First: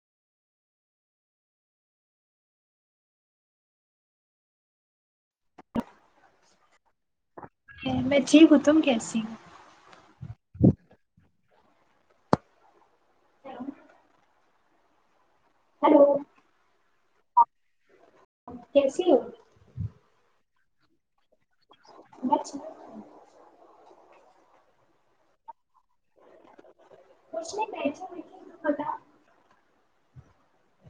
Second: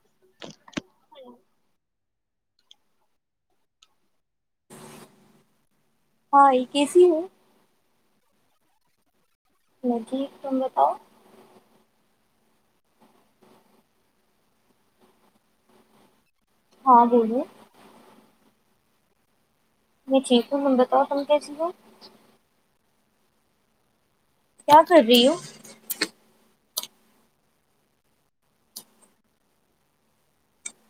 [inaudible] ہاں یہ کیسی ہو میں ٹھیک ہوں تم کیسی جٹھیک تم بتاؤ [inaudible] ہلو ہاں دی [unintelligible] میں ٹھیک ہوں ہم بتاؤ تم کیسی ہو [unintelligible] [unintelligible] کیا کر رہی ہوں کش نہیں کہ و ہوتا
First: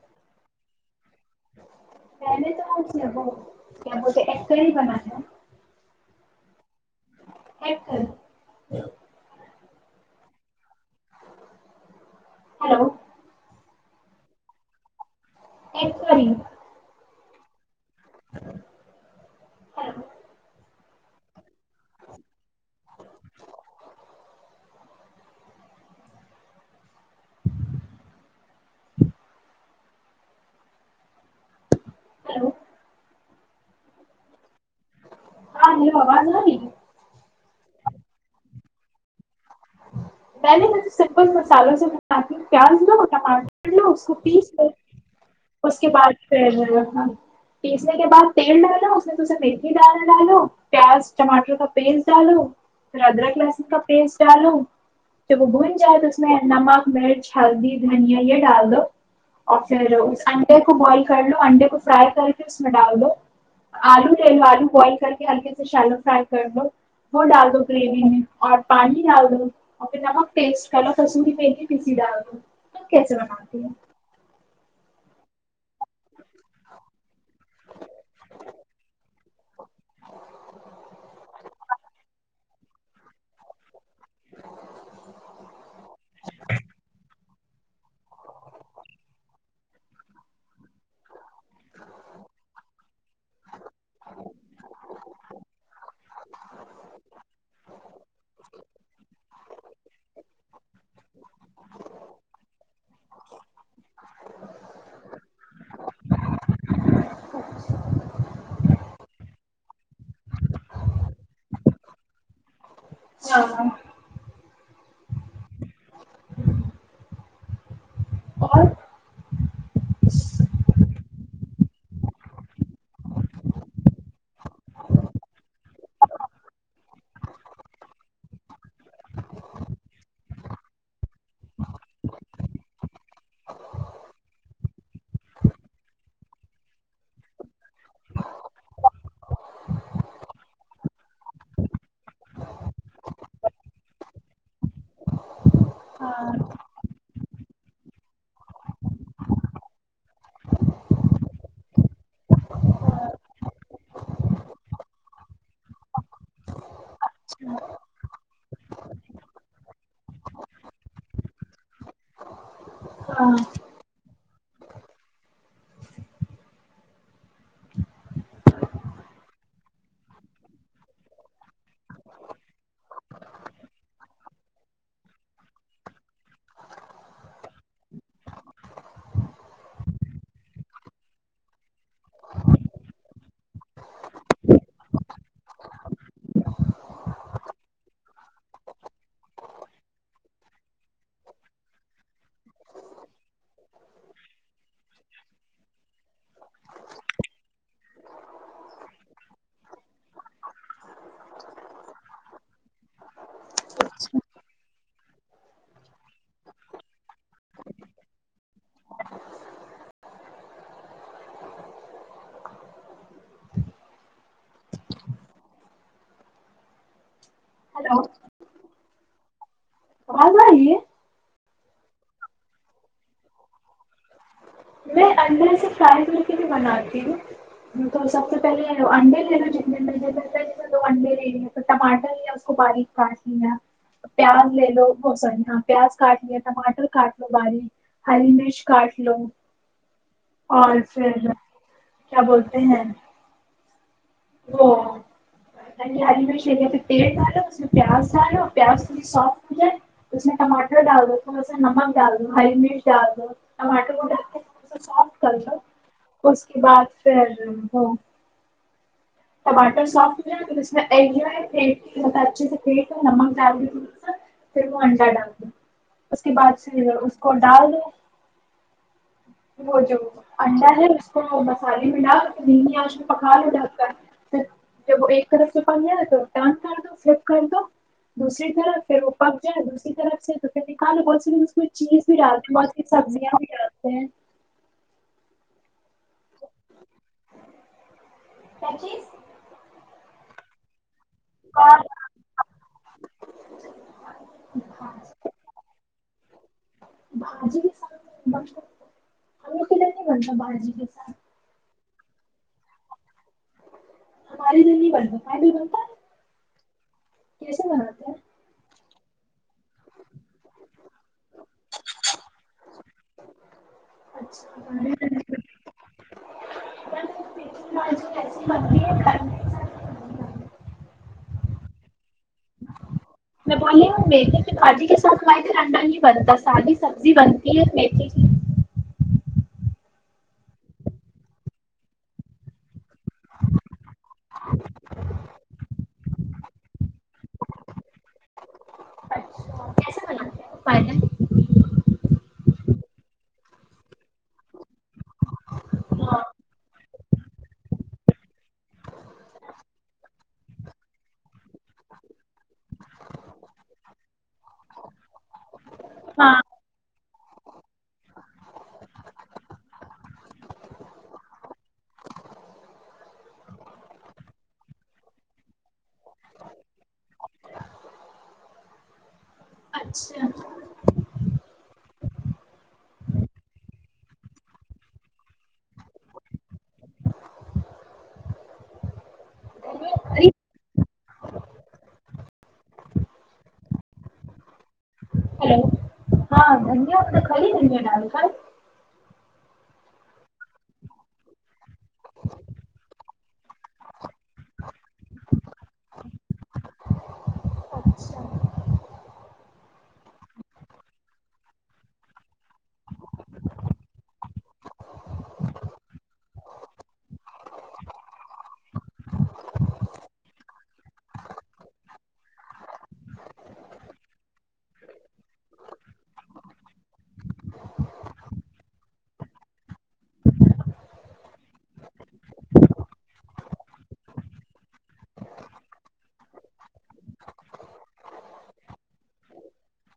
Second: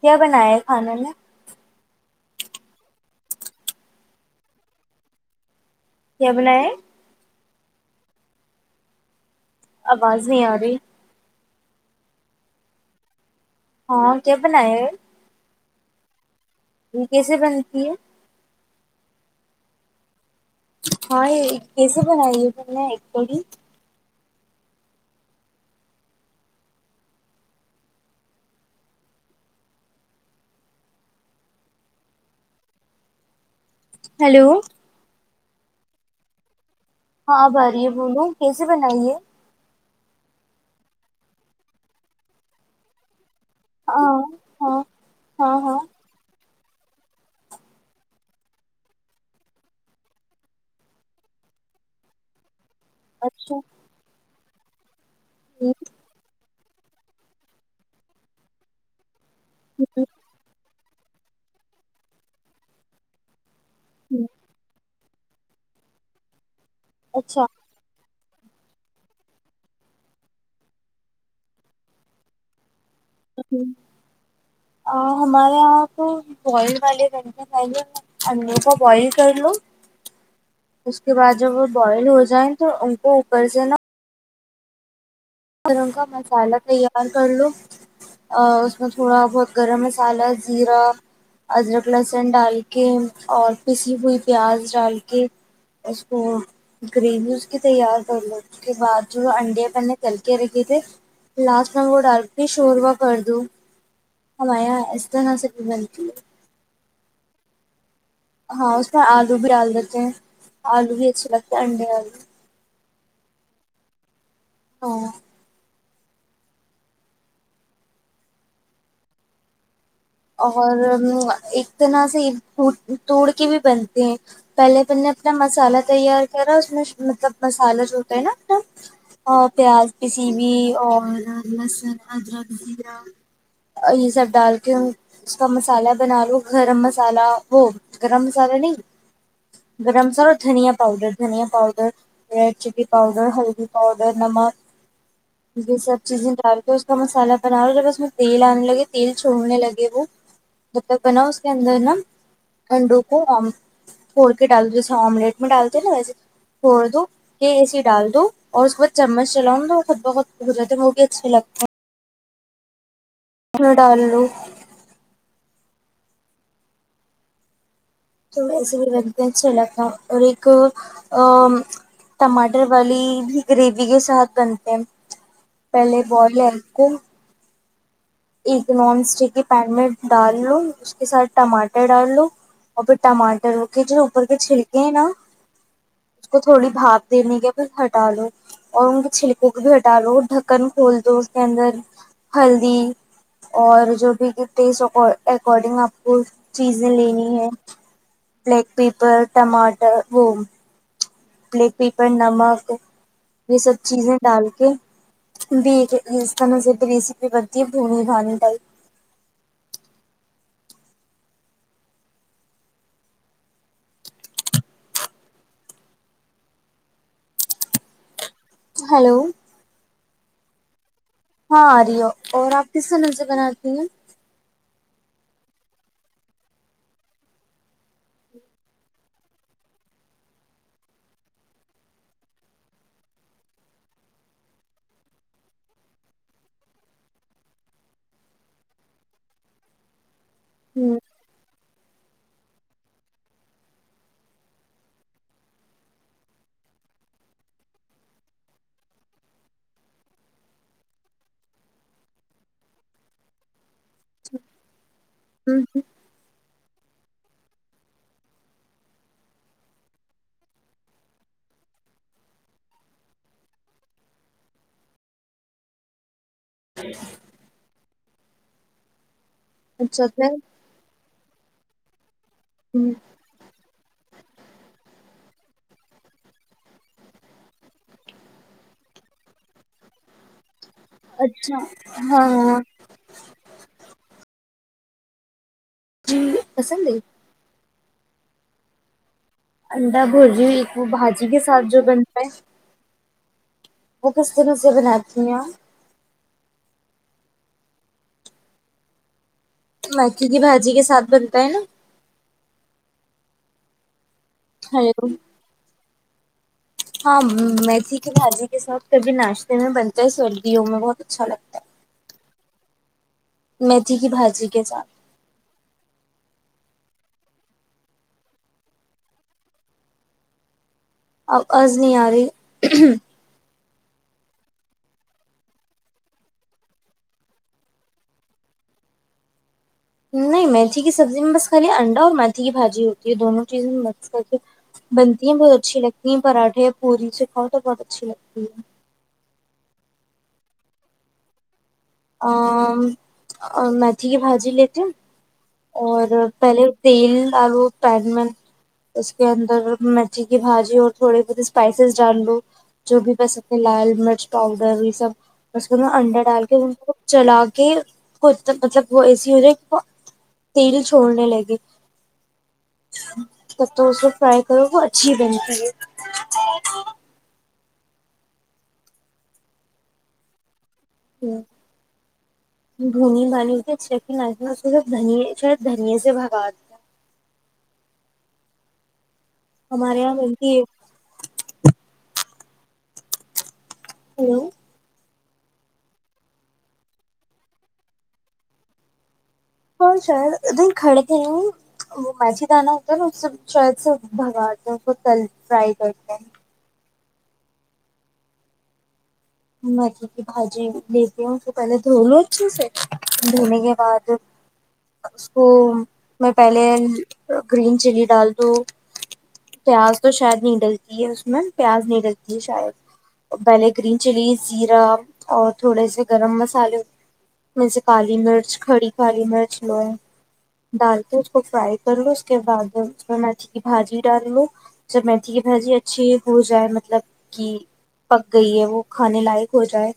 کیا بنایا ہے کھانے نے میں نے تو وہ کیا ب تو ایک کر ہی بنایا کیا بنا ہے ہ کرر آواز نہیں آ رہی ہیلو ہاں کیا بناائے ایکسی کیسے بنتی ہے ہیلو ہاں یہ کیسے بنائی ہے نے ایک کڑی [inaudible] ہیلو ہلو ہاں جی آواز نہیںی ہاں بھاری بولو کیسے بنائیے میں نے م سمپل مسالوں سےاتتی ہوں پز ن م پ لو اس کو ہاں پیس لو ہاں ہاں اس ہاں کے بعد پ ہ پیسنے کے بعد تیل ڈالو اس میں تے مرگی دالا ڈالو پیاز ٹماٹر کا پیسٹ ڈالو پھر ادراک اچھا لہسن کا پیس چالو [unintelligible] جب وہ ہوں، بھن جائے تو اس میں نمک مرچ ہلدی دھنیا یہ ڈال دو اور پھر ہوں، سنڈے کو بوائل کر لو انڈے کو فرائی کر کے اس میں ڈال دوو آلو ہوں، لے لو آلو بوائل کر ہلکے سے شالو فرائی کر لو وہ اچھا ڈال دو گریوی میں اور پانچ ا پس پہ کسور پ پیسی دیا [unintelligible] کیسے بناتی ہوں۔ ہے ہمارے یہاں تو بوائل والے گھنٹے پہلے انڈے کو بوائل کر لو اس کے بعد جب وہ بوائل ہو جائیں تو ان کو اوپر سے نا گرم کا مسالحہ تیار کر لو اس میں تھوڑا بہت گرم مسالحہ زیرہ ادرک لہسن ڈال کے اور پسی ہوئی پیاز ڈال کے اس کو گریوی اس کی تیار کر لو اس کے بعد جو انڈے بنے چل کے رکھے تھے لاسٹ میں وہ ڈر بھی شوربا کر دوں ہماے یہاں اس طرح سے بنٹی ہے [unintelligible] ہاں اس میں آلو بھی ڈال دیتے ہیں آلو بھی اچھے لگتے ہے انڈے آو ہاں ہاں اور اور ایک طرح سے توڑ کے بھی بنتے ہیں پہلے میں نے اپنا مسالہ تیار کرا اس میں مطلب مسالہ جو ہوتا ہے نا اپنا پیاز پسی ہو اور لہسن ادرکرا یہ سب ڈال کے اس کا مسالہ بنا لو گرم مسالہ ہو گرم مسالہ نہیں گرم مسالہ دھنیا پاؤڈر دھنیا پاؤڈر ریڈ چلی پاؤڈر ہلدی پاؤڈر نمک یہ سب چیزیں ہاں ڈال کے اس کا مسلہ مسالا بنااے بس میں تل آنے لگے تل چھوڑنے لگے وہ جب تک بنا اس کے اندر نا انڈو ہاں کو پھوڑ کے ڈال دو جیسے آملیٹ میں ڈالتے نا ویسے پھوڑ دو کہ ایسے ڈال دو اور اس کے بعد چمچ چلاؤں تو خود بہ خود ہو جاتا ہے وہ بھی اچھا لگتا ہے ڈالو [unintelligible] تو ویسے بھی بنتے اچھا لگتا اور ایک ٹماٹر والی بھی گریوی کے ساتھ بنتے ہیں پہلے بوائل ہے ان کو ایک نان اسٹک کے پین میں ڈال لو اس کے ساتھ ٹماٹر ڈال لو اور پھر ٹماٹر کے جو اوپر کے چھلکے ہیں نا اس کو تھوڑی بھاپ دینے کے پھر ہٹا لو اور ان کے چھلکوں کو بھی ہٹا لو ڈھکن کھول دو اس کے اندر ہلدی اور جو بھی ٹیسٹ اکارڈنگ آپ کو چیزیں لینی ہے بلیک پیپر ٹماٹر وہ پلیٹ پیپر نمک یہ سب چیزیں ڈال کے بھی اس کا میں س ریسیپی بنتی ہے بھنی بھانی ڈل ہلو ہلو آواز آئی ہاں آریو اور آپ کس سے مزے بناتی ہیں میں انڈے سے فرائی کر کے بھی بناتی ہوں تو سب سے پہلے انڈے لے لو جتنے میں نے جیسے دو انڈے لے لے تو ٹماٹر لیا اس کو باریک کاٹ لیا پیاز کاٹ لے لو بایک ہاں پیاز کاٹ لیا ٹماٹر کاٹ لو باریک ہلی مرچ کاٹ لو اور ہوں پھر کیا بولتے [unintelligible] [unintelligible] [unintelligible] ہ [unintelligible] ٹماٹر سافٹ ہو ج پھر اس زیا اچھے سے پھی نمک ڈال دا سا پھر وہ انڈا ڈال د اس کے بعد پ اس کو ڈال دو [unintelligible] [unintelligible] اچھا پھر ہوں، [unintelligible] جب وہ ایک طرف سے پک جائےا تو ٹرن کر دو فلپ کر دو دوسری طرف پھر وہ پک جائے دوسری طرف سے کا بہ اس اچھا میں چیز بھی ہاں ڈالتے ہاں ہیں بہت کی سبزیاں بھی ڈالتے ہیں جی پسند ہے سچیز انڈا بجی ایک بج جی کے ساتھ اور جو بنتا ہے وہ کس طرح سے بناتی ہیں [unintelligible] ادھر نہیں مکھی بنتا کی بھجی بھاجی کے ساتھ بنتا ہے نا ہمارے ادھر ہ نہیں بنتا ہمارے ادھر بنتا ہے، ہاں کیسے میتھی کے بناتے ہیں بھاجی کے ساتھ کبھی ناشتے میں بنتے ہیں سردیوں میں بہت اچھا لگتا ہے میتھی کی بھاجی کے ساتھ اچھا [unintelligible] اب آز نہیں آ رہی [unintelligible] نہیں میتھی کی سبزی میں بس خالی انڈا اور میتھی کی بھاجی ہوتی ہے دونوں چیزیں مست کر کے بنتی ہیں بہت اچھی لگتی ہیں پراٹھے یا پوری سے کاؤ تو بہت اچھی لگتی ہے کیسے بنا فائل اور میتھی کی بھجی لیتے اور پہلے تیل ڈالو پین میں اس کے اندر مرچی کی بھجی اور تھوڑی بہت اسپائسیز ڈال لو جو بھی پسک لال مرچ پاؤڈر یہ سب اس انڈا ہاں ڈال کے چلا کے خود مطلب وہ ایسی ہو جائے وہ تیل چھوڑنے لگے تب تو اس کو فرائی کرو وہ اچھی بنتی ہے اچھا اچھا دھنی بال ہوتی ل اس د شاید دھنییا سے بھگاتا ہمارے یہاں می ہیلو ہلو [unintelligible] اور شاید ام کھڑے تھ نہیں وہ میچی دانا ہوتا ہے نا اس شید سے بھگااتتے تل فرائی کرتے ہیں اچھا مکھی کی بھاجی لیتے ہ اس کو پہلے دھو لو اچھے سے دھونے کے بعد اس کو میں پہلے گرین چلی ڈال دو پیاز تو شاید نہیں ڈلتی ہے اس میں پیاز نہیں ڈلتی ہے شاید پہلے گرین چلی زیرہ اور تھوڑے سے گرم مسالے میں سے کالی مرچ کھڑی کالی مرچ لوئے ڈال کے اس کو فرائی کر لو اس کے بعد اس میں میتھی کی بھاجی ڈال لو جب میتھی کی بھاجی اچھی ہو جائے مطلب کہ پک گئی ہے وہ کھانے لائق ہو جائے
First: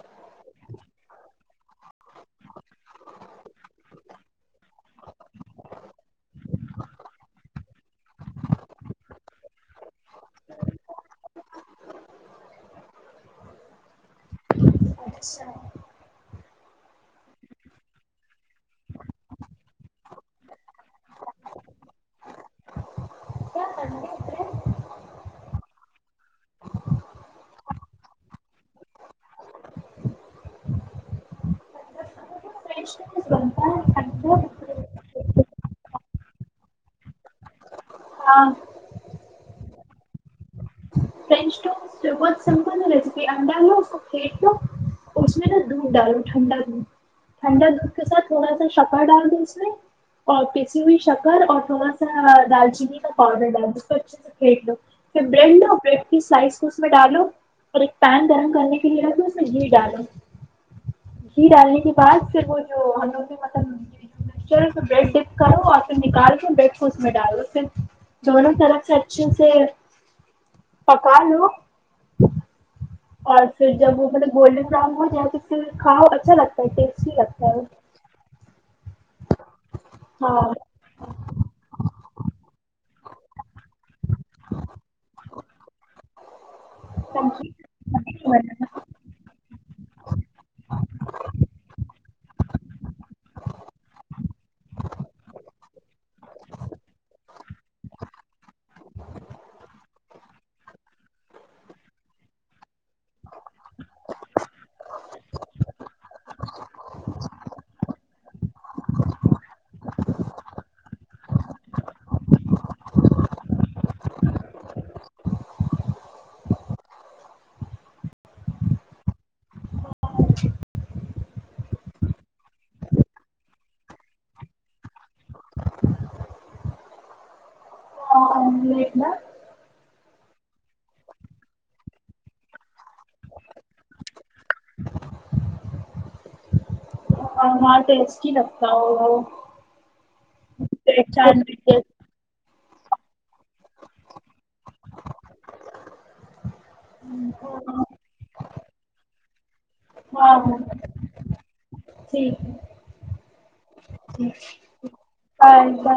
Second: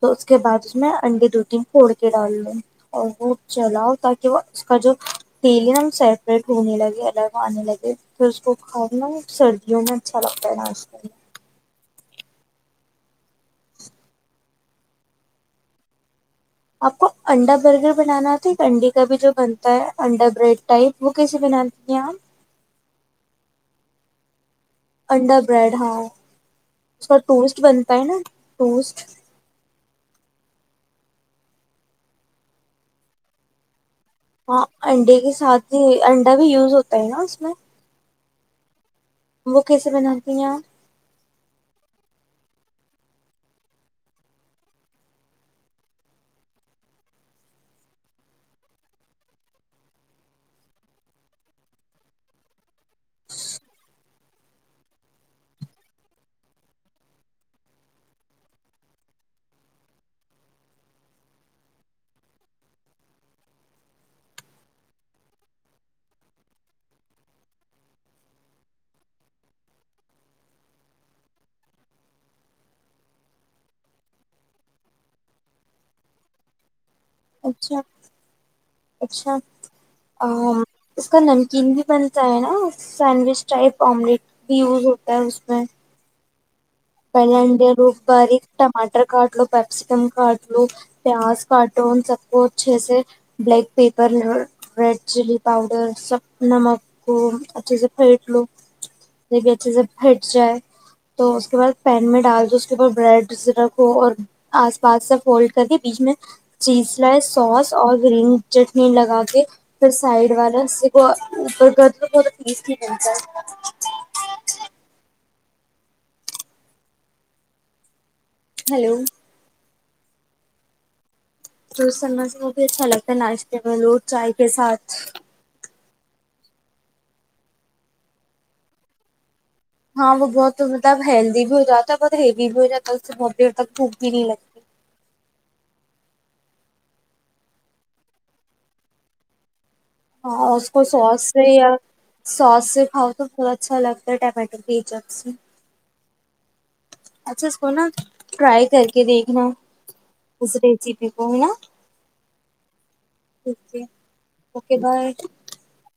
تو اس کے بعد اس میں انڈے دو تین پھوڑ کے ڈال لو اور وہ جلاؤ تاکہ وہ اس کا جو تیل ہے نا سیپریٹ ہونے لگے الگ آنے لگے پھر اس کو کھاؤ نا سردیوں میں اچھا لگتا ہے ناش کر اچھا آپ کو انڈا برگر بنانا آتا ایک انڈی کا بھی جو بنتا ہے انڈا بریڈ ٹائپ وہ کیسے بناتے ہیں آپ کیا کرنا ہے؟ انڈا بریڈ ہاں اس کا ٹوسٹ بنتا ہے نا ٹوسٹ ستا [unintelligible] ہاں انڈے کے ساتھ ہی انڈا بھی یوز ہوتا ہے نا اس میں ہاں وہ کیسے بناتی ہیں فرنچ ٹوسٹ بہت سمپل نا ریسیپی انڈا ہو اس کو پھینٹ لو اس میں نا دودھ ڈالو ٹھنڈا دھ ٹھنڈا دودھ کے ساتھ تھوڑا سا شکر ڈال دو اس میں اور پیسی ہوئی شکر اور تھوڑا سا دالچینی کا پاؤڈر ڈال دو اس کو اچھے سے پھینٹ لو پھر بریڈ بڈ سائز کو اس میں ڈالو اور ایک پین گرم کرنے کے لیے رو اس میں گھی ڈالو گھی ڈالنے کے بعد پھر وہ جو ہمو مطلب مچر ہے بریڈ ڈپ کرو اور پھر نکال کے بریڈ کو اس میں ڈالو پھر دونوں طرف سے اچھے سے پکالو اور پھر جب وہ مطلب گولڈن براؤن ہو جائے تو پھر کھاؤ اچھا لگتا ہے ٹیٹ چھی لگتا ہے اچھا اچھا ہاں اس کا نمکین بھی بنتا ہے نا سینڈوچ ٹائپ آملیٹ بھی یوز ہوتا ہے اس میں پہلے انڈے لو روپ باری ٹماٹر کٹ ل پپسکم کٹ ل پیاز کٹو ان سب کووچس black pepper red chilli powder س نمک کو اچھے سے پھیٹ لو جب ھبی اچھے سے پھیٹ جائے تو اس کے بعد پین میں ڈال دو اس کے اوپر بریڈ رکھو اور آس پاس سے فولڈ کر کے بیچ میں چیز سوس اور گرین چٹنی لگا کے پھر سائڈ والا اس کو اوپر کر لو بہت ٹیسٹی بنتا تاہے ہیلو ڈو سا ماسک بھی اچھا لگتا ہے ناشتے میں لو چائے کے ساتھ آملیٹ نا ہاں وہ بہت مطلب ہیلدی بھی ہو جاتا ہے بہت ہیوی بھی ہو جاتا ہے اس سے بہت دیر تک بھوک بھی نہیں لگتی اور ہاں ٹیس ہی لگتا ہو وہ ہاں اس کو سوس چار یا منٹ، سوس اؤ تو تھوڑا اچھا لگتا ہے ٹمٹرکیچپ اچھا اسکونا ہاں ٹرائی کر کے دیکھنا اس ہاں ریسیپی ک نا اوکے اوکے بائے آ [unintelligible]